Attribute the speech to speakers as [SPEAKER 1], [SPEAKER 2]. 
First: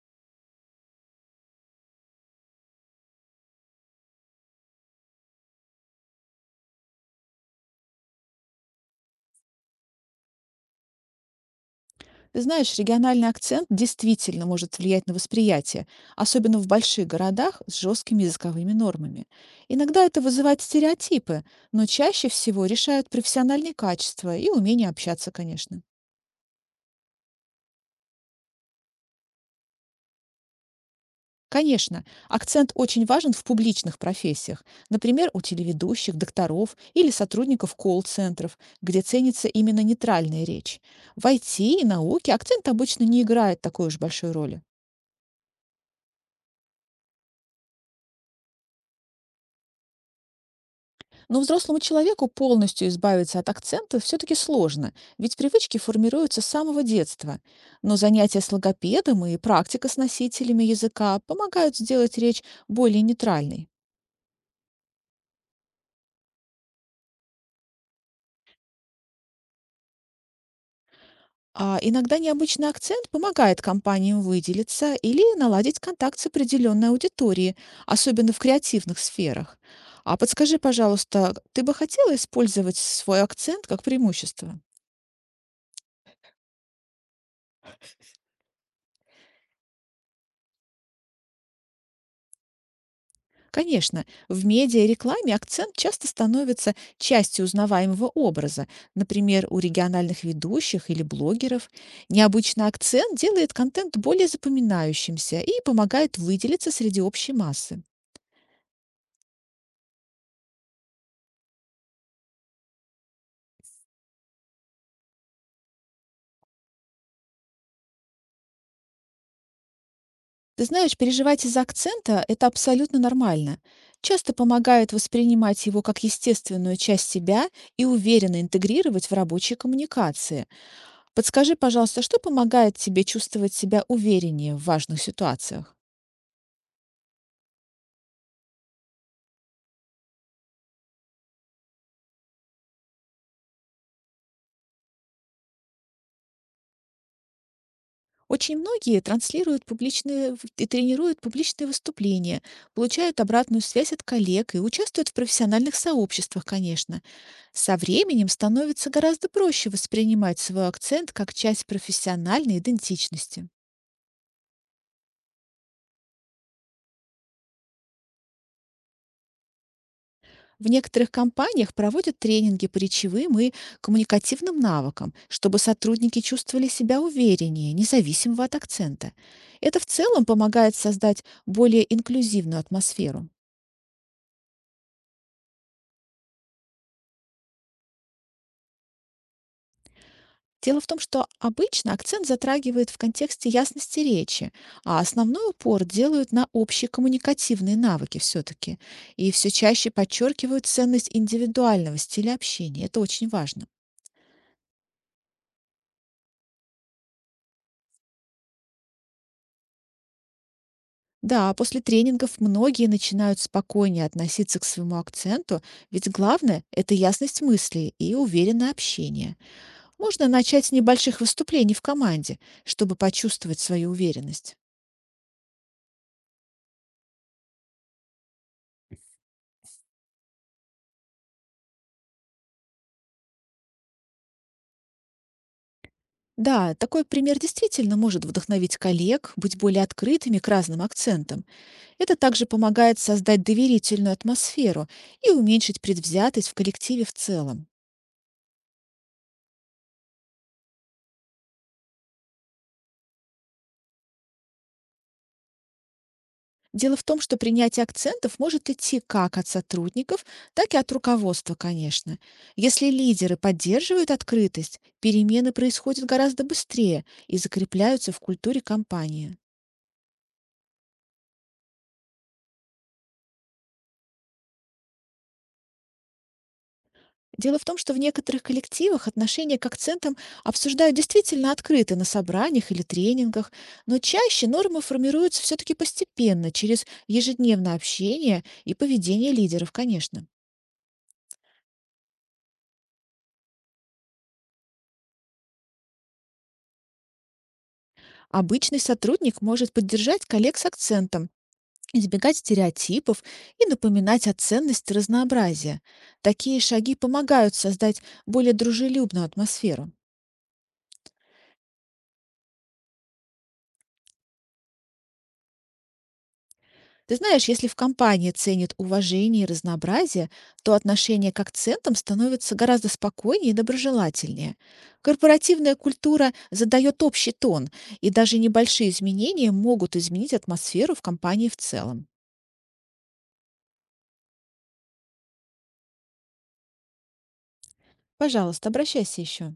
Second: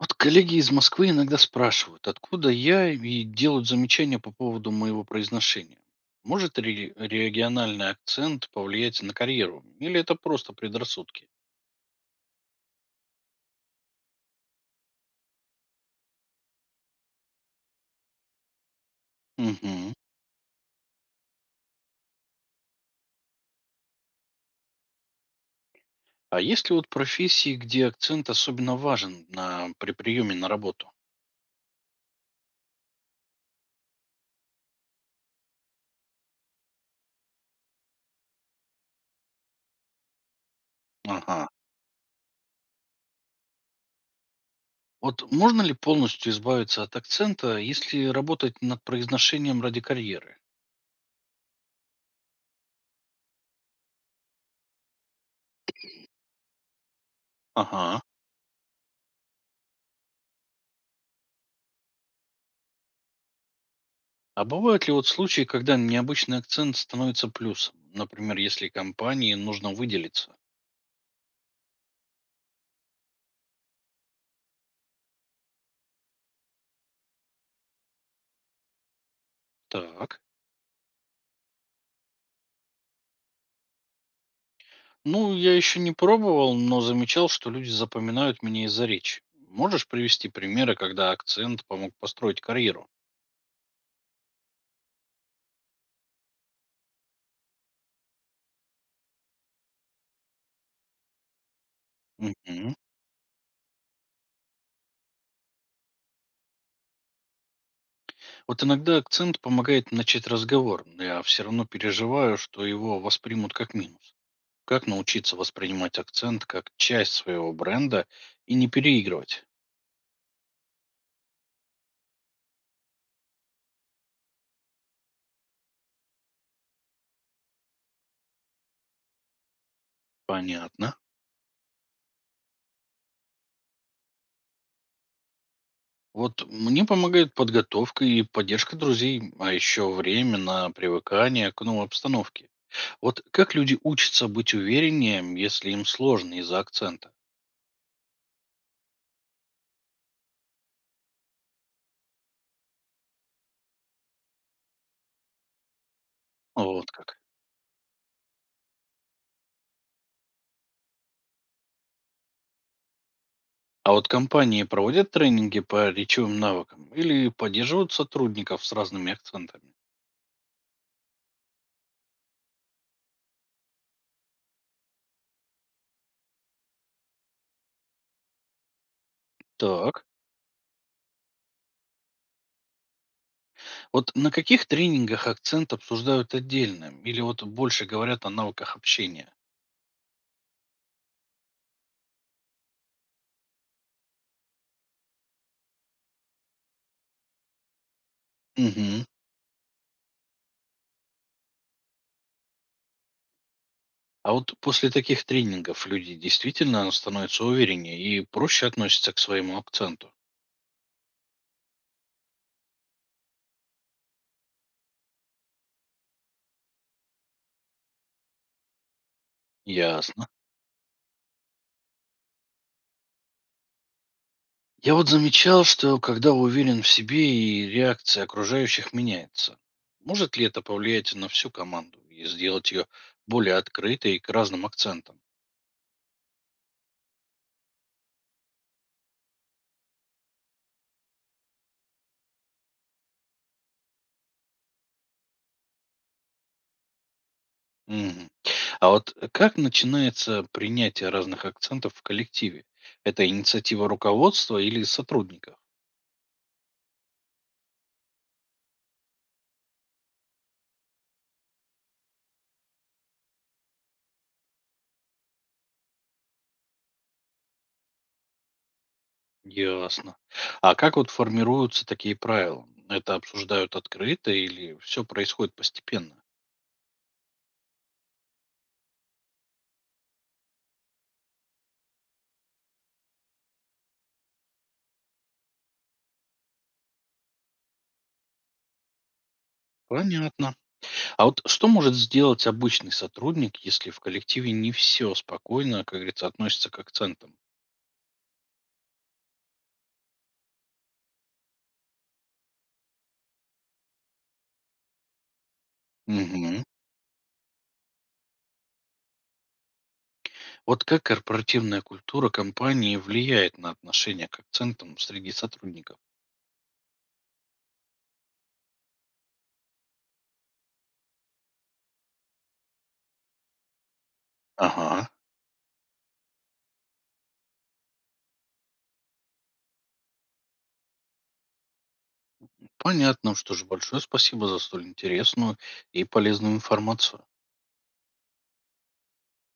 [SPEAKER 1] Вот коллеги из Москвы иногда спрашивают, откуда я, и делают замечания по поводу моего произношения. Может ли региональный акцент повлиять на карьеру? Или это просто предрассудки?
[SPEAKER 2] Ты знаешь, региональный акцент действительно может влиять на восприятие, особенно в больших городах с жесткими языковыми нормами.
[SPEAKER 1] Мгм.
[SPEAKER 2] Иногда это вызывает стереотипы, но чаще всего решают профессиональные качества и умение общаться, конечно.
[SPEAKER 1] А есть ли вот профессии, где акцент особенно важен при приеме на работу?
[SPEAKER 2] Конечно, акцент очень важен в публичных профессиях, например, у телеведущих, докторов или сотрудников колл-центров, где ценится именно нейтральная речь. В
[SPEAKER 1] Ага.
[SPEAKER 2] IT и науке акцент обычно не играет такой уж большой роли.
[SPEAKER 1] Вот можно ли полностью избавиться от акцента, если работать над произношением ради карьеры?
[SPEAKER 2] Но взрослому человеку полностью избавиться от акцента все-таки сложно, ведь привычки формируются с самого детства. Но
[SPEAKER 1] Ага.
[SPEAKER 2] занятия с логопедом и практика с носителями языка помогают сделать речь более нейтральной.
[SPEAKER 1] А бывают ли вот случаи, когда необычный акцент становится плюсом? Например, если компании нужно выделиться.
[SPEAKER 2] А иногда необычный акцент помогает компаниям выделиться или наладить контакт с определенной аудиторией, особенно в креативных сферах. А
[SPEAKER 1] Так.
[SPEAKER 2] подскажи, пожалуйста, ты бы хотела использовать свой акцент как преимущество?
[SPEAKER 1] Ну, я еще не пробовал, но замечал, что люди запоминают меня из-за речи. Можешь привести примеры, когда акцент помог построить карьеру?
[SPEAKER 2] Конечно, в медиа и рекламе акцент часто становится частью узнаваемого образа, например, у региональных ведущих или блогеров. Необычный
[SPEAKER 1] Мгм.
[SPEAKER 2] акцент делает контент более запоминающимся и помогает выделиться среди общей массы.
[SPEAKER 1] Вот иногда акцент помогает начать разговор, но я все равно переживаю, что его воспримут как минус. Как научиться воспринимать акцент как часть своего бренда и не переигрывать?
[SPEAKER 2] Ты знаешь, переживать из-за акцента– это абсолютно нормально. Часто помогает воспринимать его как естественную часть себя и уверенно интегрировать в рабочие коммуникации.
[SPEAKER 1] Понятно.
[SPEAKER 2] Подскажи, пожалуйста, что помогает тебе чувствовать себя увереннее в важных ситуациях?
[SPEAKER 1] Вот мне помогает подготовка и поддержка друзей, а еще время на привыкание к новой обстановке. Вот как люди учатся быть увереннее, если им сложно из-за акцента?
[SPEAKER 2] Очень многие транслируют и тренируют публичные выступления, получают обратную связь от коллег и участвуют в профессиональных сообществах,
[SPEAKER 1] Вот
[SPEAKER 2] конечно.
[SPEAKER 1] как.
[SPEAKER 2] Со временем становится гораздо проще воспринимать свой акцент как часть профессиональной идентичности.
[SPEAKER 1] А вот компании проводят тренинги по речевым навыкам или поддерживают сотрудников с разными акцентами?
[SPEAKER 2] В некоторых компаниях проводят тренинги по речевым и коммуникативным навыкам, чтобы сотрудники чувствовали себя увереннее, независимо от акцента. Это в
[SPEAKER 1] Так.
[SPEAKER 2] целом помогает создать более инклюзивную атмосферу.
[SPEAKER 1] Вот на каких тренингах акцент обсуждают отдельно или вот больше говорят о навыках общения?
[SPEAKER 2] Дело в том, что обычно акцент затрагивает в контексте ясности речи, а основной упор делают на общие коммуникативные навыки все-таки.
[SPEAKER 1] Угу.
[SPEAKER 2] И все чаще подчеркивают ценность индивидуального стиля общения. Это очень важно.
[SPEAKER 1] А вот после таких тренингов люди действительно становятся увереннее и проще относятся к своему акценту.
[SPEAKER 2] Да, после тренингов многие начинают спокойнее относиться к своему акценту, ведь главное– это ясность мыслей и уверенное общение.
[SPEAKER 1] Ясно.
[SPEAKER 2] Можно начать с небольших выступлений в команде, чтобы почувствовать свою уверенность.
[SPEAKER 1] Я вот замечал, что когда уверен в себе и реакция окружающих меняется, может ли это повлиять на всю команду и сделать ее более открытой к разным акцентам?
[SPEAKER 2] Да, такой пример действительно может вдохновить коллег быть более открытыми к разным акцентам. Это также помогает создать доверительную атмосферу и уменьшить предвзятость в коллективе в целом.
[SPEAKER 1] Мгм. А вот как начинается принятие разных акцентов в коллективе? Это инициатива руководства или сотрудников?
[SPEAKER 2] Дело в том, что принятие акцентов может идти как от сотрудников, так и от руководства, конечно. Если лидеры поддерживают открытость, перемены происходят гораздо быстрее и закрепляются в культуре компании.
[SPEAKER 1] Ясно. А как вот формируются такие правила? Это обсуждают открыто или все происходит постепенно?
[SPEAKER 2] Дело в том, что в некоторых коллективах отношение к акцентам обсуждают действительно открыто на собраниях или тренингах, но чаще нормы формируются все-таки постепенно, через ежедневное общение и поведение лидеров, конечно.
[SPEAKER 1] Понятно. А вот что может сделать обычный сотрудник, если в коллективе не все спокойно, как говорится, относятся к акцентам?
[SPEAKER 2] Обычный сотрудник может поддержать коллег с акцентом, избегать стереотипов и напоминать о ценности разнообразия. Такие
[SPEAKER 1] Мгм.
[SPEAKER 2] шаги помогают создать более дружелюбную атмосферу.
[SPEAKER 1] Вот как корпоративная культура компании влияет на отношение к акцентам среди сотрудников?
[SPEAKER 2] Ты знаешь, если в компании ценят уважение и разнообразие, то отношения к акцентам становятся гораздо спокойнее и доброжелательнее.
[SPEAKER 1] Ага,
[SPEAKER 2] Корпоративная культура задает общий тон, и даже небольшие изменения могут изменить атмосферу в компании в целом.
[SPEAKER 1] понятно. Что же, большое спасибо за столь интересную и полезную информацию.
[SPEAKER 2] Пожалуйста, обращайся еще.